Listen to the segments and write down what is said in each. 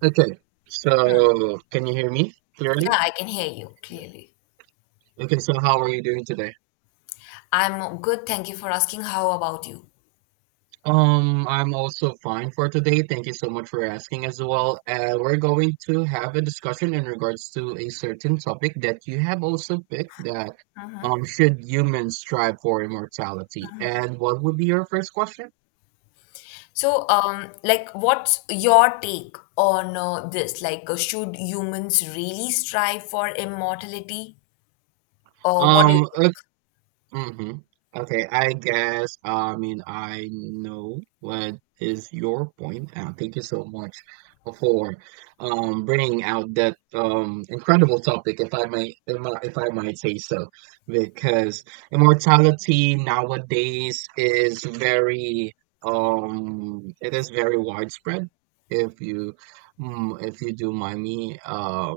Okay, so can you hear me Yeah, clearly? I can hear you clearly. Okay, so how are you doing today? I'm good, thank you for asking. How about you? I'm also fine for today. Thank you so much for asking as well. We're going to have a discussion in regards to a certain topic that you have also picked, that should humans strive for immortality? And what would be your first question? So, like, what's your take on this? Like, should humans really strive for immortality? Or what do you Um, think? hmm Okay, I guess, I mean, I know what is your point, and thank you so much for bringing out that incredible topic, if I may, if I might say so, because immortality nowadays is very it is very widespread. If you if you do mind me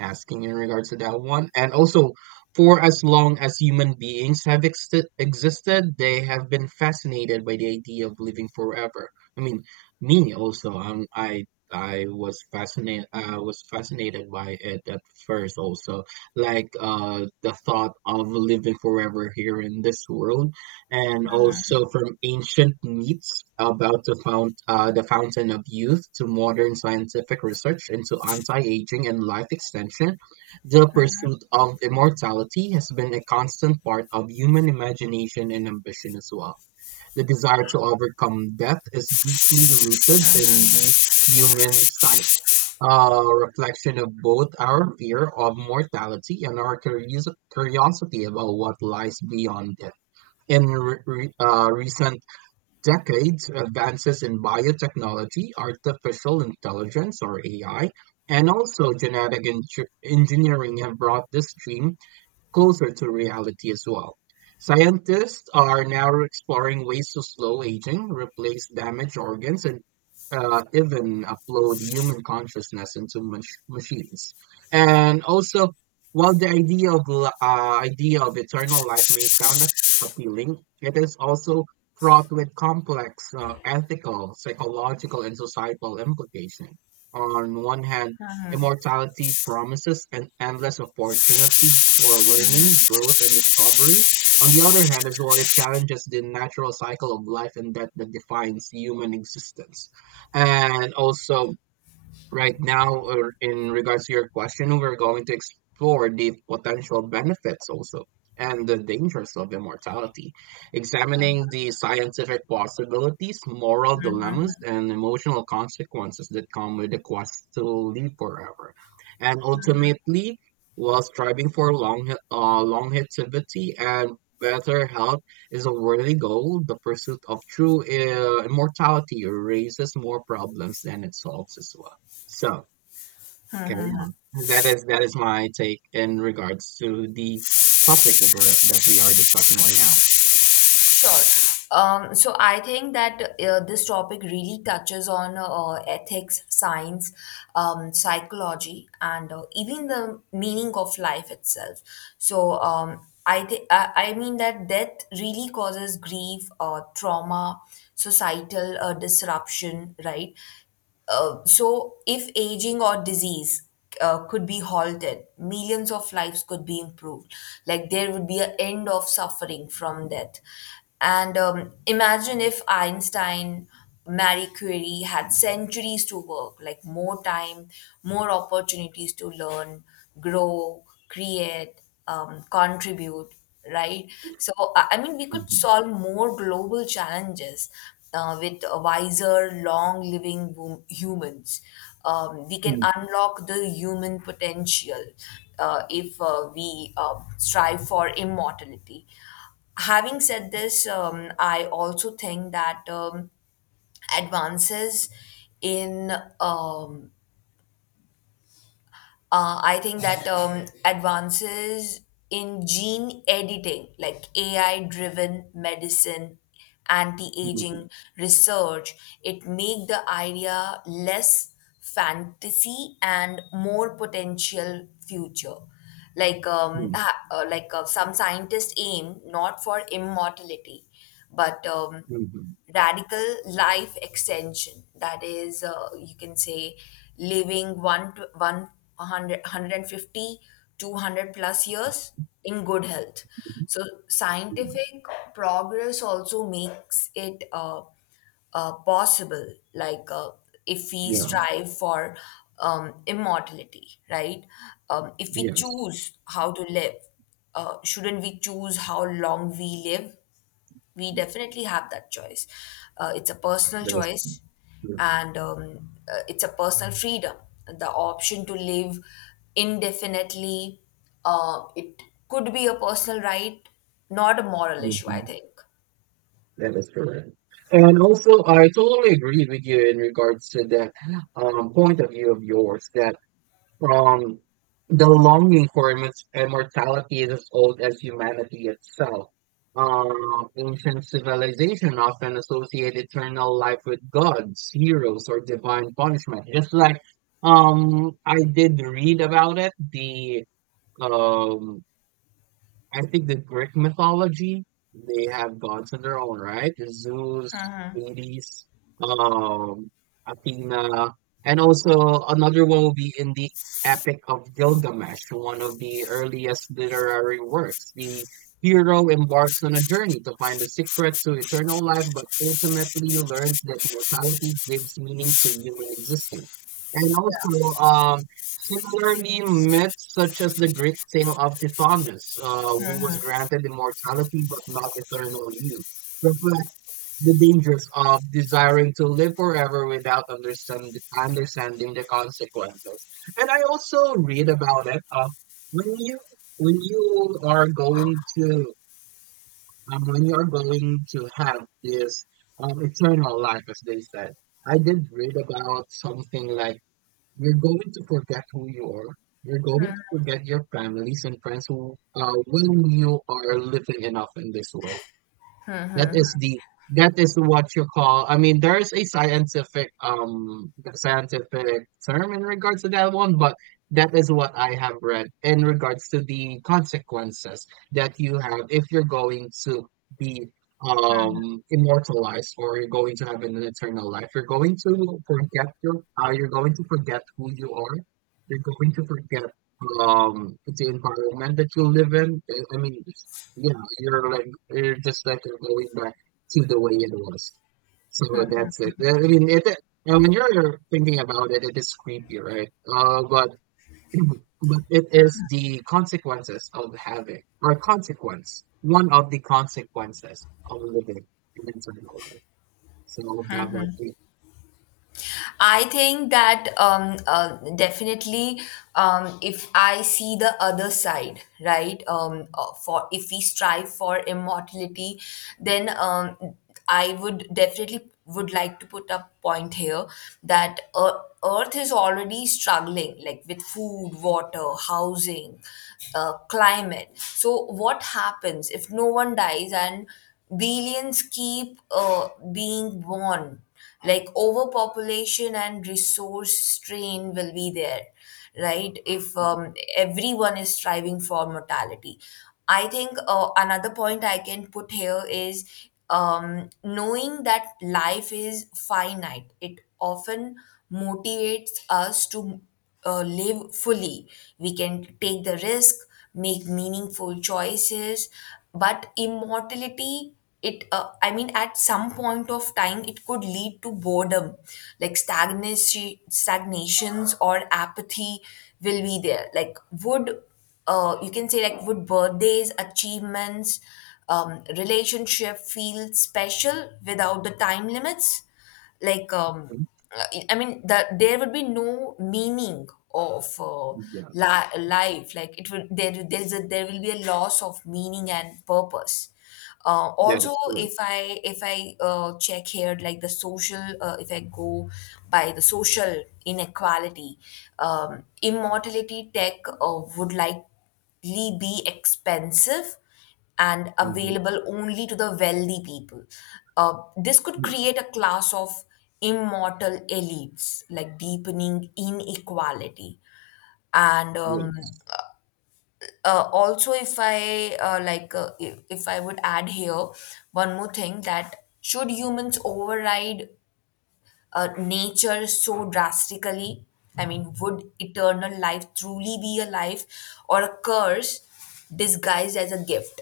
asking in regards to that one, and also for as long as human beings have existed, they have been fascinated by the idea of living forever. I mean, me also. I was fascinated. I was fascinated by it at first. Also, like the thought of living forever here in this world, and also from ancient myths about the fount the fountain of youth to modern scientific research into anti-aging and life extension, the pursuit of immortality has been a constant part of human imagination and ambition as well. The desire to overcome death is deeply rooted in the human psyche, a reflection of both our fear of mortality and our curiosity about what lies beyond it. In recent decades, advances in biotechnology, artificial intelligence or AI, and also genetic engineering have brought this dream closer to reality as well. Scientists are now exploring ways to slow aging, replace damaged organs, and even upload human consciousness into machines. And also, while the idea of eternal life may sound appealing, it is also fraught with complex ethical, psychological, and societal implications. On one hand, immortality promises an endless opportunities for learning, growth, and discovery. On the other hand, as well, it challenges the natural cycle of life and death that defines human existence. And also, right now, or in regards to your question, we're going to explore the potential benefits also and the dangers of immortality, examining the scientific possibilities, moral dilemmas, and emotional consequences that come with the quest to live forever. And ultimately, while striving for longevity and better health is a worthy goal, the pursuit of true immortality raises more problems than it solves as well. So carry on. That is my take in regards to the topic that we are discussing right now. Sure. So I think that this topic really touches on ethics, science, psychology, and even the meaning of life itself. So I think I mean that death really causes grief, trauma, societal disruption, right? So, if aging or disease could be halted, millions of lives could be improved. Like there would be an end of suffering from death. And imagine if Einstein, Marie Curie had centuries to work, like more time, more opportunities to learn, grow, create, contribute, right? So, I mean, we could Mhm. solve more global challenges with wiser, long living humans. We can Mm, unlock the human potential if we strive for immortality. Having said this, I also think that advances in um, I think that advances in gene editing, like AI driven medicine, anti mhm, aging research, it make the idea less fantasy and more potential future. Like um, mm, ha- uh, like uh, some scientists aim not for immortality, but mhm, radical life extension, that is, you can say, living one 100 plus years in good health. mhm, So mhm. scientific progress also makes it possible, like, if we Yeah. strive for immortality, right? If we Yes. choose how to live, shouldn't we choose how long we live? We definitely have that choice. It's a personal That is choice, true. and it's a personal freedom. The option to live indefinitely, it could be a personal right, not a moral issue, I Mhm. think. That is correct. And also, I totally agree with you in regards to that point of view of yours, that Um, the longing for immortality is as old as humanity itself. Ancient civilization often associate eternal life with gods, heroes, or divine punishment. Just like, I did read about it, the um, I think the Greek mythology, they have gods of their own, right? Zeus, Hades, um, Athena, and also another one will be in the Epic of Gilgamesh, one of the earliest literary works. The hero embarks on a journey to find the secret to eternal life, but ultimately learns that mortality gives meaning to human existence. And also, um, similarly, myths such as the Greek tale of Tithonus, who was granted immortality but not eternal youth, reflect the dangers of desiring to live forever without understanding the consequences. And I also read about it. When you when you are going to when you are going to have this eternal life, as they said, I did read about something like you're going to forget who you are. You're going to forget your families and friends who well knew are living enough in this world. That is what you call, I mean, there's a scientific scientific term in regards to that one, but that is what I have read in regards to the consequences that you have if you're going to be immortalized or you're going to have an eternal life. You're going to forget your you're going to forget who you are. You're going to forget the environment that you live in. I mean yeah, you're like, you're just like, you're going back to the way it was. So that's it. I mean, it, and when you're thinking about it, it is creepy, right? But but it is the consequences of having, or consequence, one of the consequences of living an internal life. So how about you? I think that definitely, if I see the other side, right? For if we strive for immortality, then I would definitely would like to put a point here that Earth is already struggling, like with food, water, housing, climate. So what happens if no one dies and billions keep being born? Like overpopulation and resource strain will be there, right? If everyone is striving for mortality, I think another point I can put here is, knowing that life is finite, it often motivates us to live fully. We can take the risk, make meaningful choices, but immortality, it I mean, at some point of time, it could lead to boredom, like stagnation, stagnations, or apathy will be there. Like, would you can say, like, would birthdays, achievements, relationship feel special without the time limits? Like Mhm. I mean that there would be no meaning of Yeah, life. Like it would there there's a there will be a loss of meaning and purpose. uh, that also is true. if I check here, like, the social— if I go by the social inequality, immortality tech would likely be expensive and Mm-hmm. available only to the wealthy people. This could Mm-hmm. create a class of immortal elites, like deepening inequality. And Yes. Also, if I like, if I would add here one more thing, that should humans override nature so drastically? I mean, would eternal life truly be a life or a curse disguised as a gift?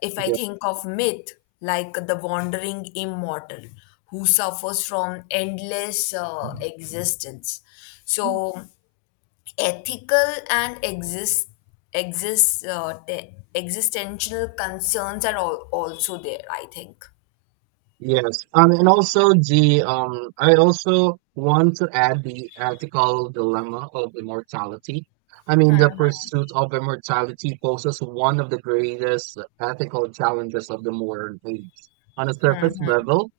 If I think of myth, like the wandering immortal who suffers from endless Yeah. Existence. So, ethical and existential concerns are also there, I think. Yes, and also the I also want to add the ethical dilemma of immortality. I mean, the pursuit of immortality poses one of the greatest ethical challenges of the modern age. On a surface level,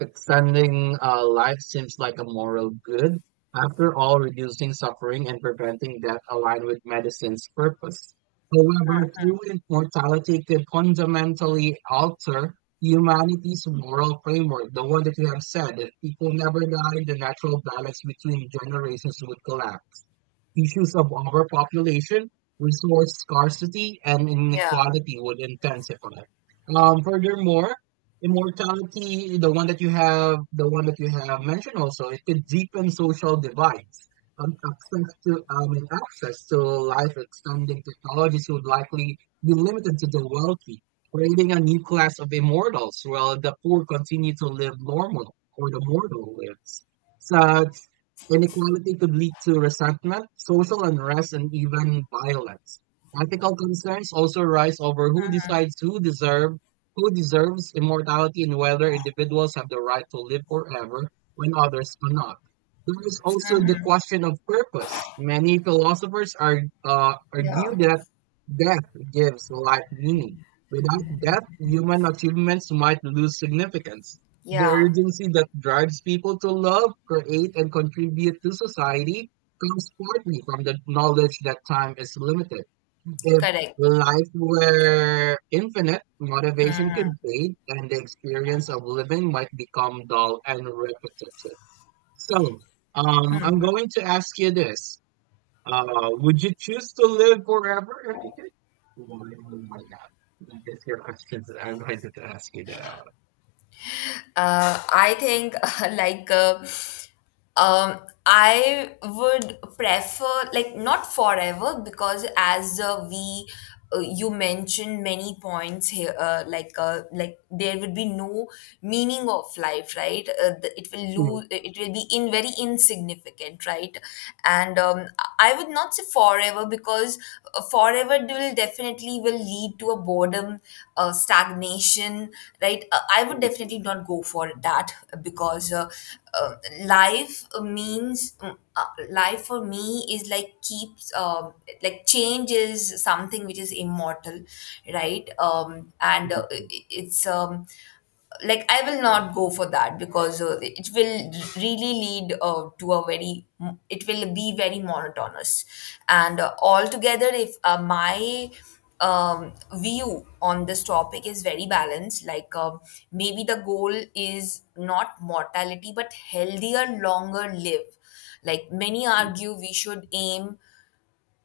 extending life seems like a moral good. After all, reducing suffering and preventing death align with medicine's purpose. However, true immortality could fundamentally alter humanity's moral framework, the one that you have said, if people never die, the natural balance between generations would collapse. Issues of overpopulation, resource scarcity, and Yeah, inequality would intensify. Furthermore, immortality, the one that you have mentioned also, it could deepen social divides. Access to life extending technologies would likely be limited to the wealthy, creating a new class of immortals while the poor continue to live normal or the mortal lives. Such inequality could lead to resentment, social unrest, and even violence. Ethical concerns also arise over who decides who deserves immortality and whether individuals have the right to live forever when others cannot. There is also the question of purpose. Many philosophers are, yeah. argue that death gives life meaning. Without that, human achievements might lose significance. The Yeah, urgency that drives people to love, create, and contribute to society comes partly from the knowledge that time is limited. If correct. life were infinite, motivation could fade, and the experience of living might become dull and repetitive. So, I'm going to ask you this. Would you choose to live forever if you could? Why why not? God. That is your questions that I'm going to ask you I think like, um, I would prefer, like, not forever, because as we you mentioned many points here, like there would be no meaning of life, right? It will lose, it will be in very insignificant, right? And I would not say forever forever, because forever will definitely will lead to a boredom, stagnation, right? I would definitely not go for that, because uh, life for me is like keeps, like, change is something which is immortal, right? And it's, like, I will not go for that, because it will really lead to a very— it will be very monotonous. And altogether, if my view on this topic is very balanced, like, maybe the goal is not mortality but healthier, longer live. Like many argue we should aim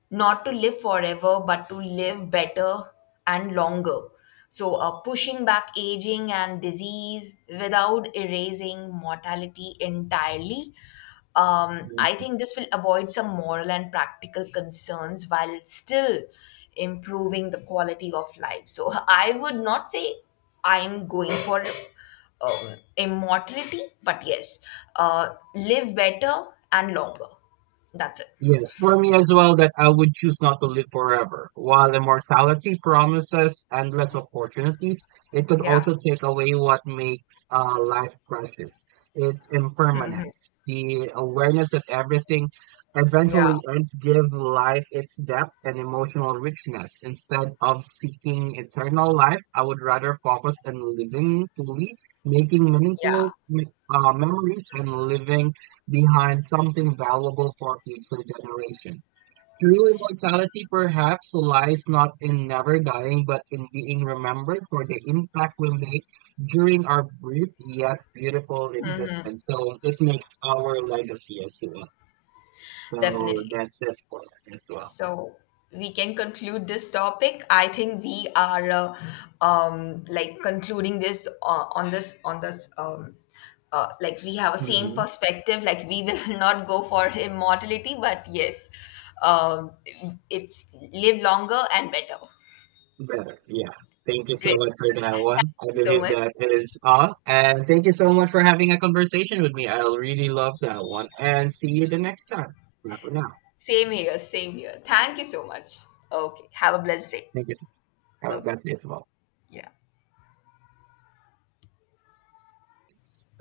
not to live forever, but to live better and longer. So, pushing back aging and disease without erasing mortality entirely. I now. think this will avoid some moral and practical concerns while still improving the quality of life. So, I would not say I'm going for immortality, but yes, live better and longer. That's it. Yes, for me as well, that I would choose not to live forever. While immortality promises endless opportunities, it could Yeah. also take away what makes life precious. Its impermanence, the awareness that everything Yeah. eventually ends, give life its depth and emotional richness. Instead of seeking eternal life, I would rather focus on living fully, making meaningful Yeah, memories, and living behind something valuable for future generation. True immortality perhaps lies not in never dying, but in being remembered for the impact we make during our brief yet beautiful existence. So it makes our legacy as well. So definitely. that's it for that as well. So we can conclude this topic. I think we are like concluding this on this, like, we have a same Hmm. perspective. Like we will not go for immortality, but yes, um, it's live longer and better. Better, yeah. Thank you so Great, much for that one. I so believe much. that it is all. And thank you so much for having a conversation with me. I really love that one. And see you the next time. Bye for now. Same here, same here. Thank you so much. Okay, have a blessed day. Thank you, sir. Have a Okay, blessed day as well. yeah,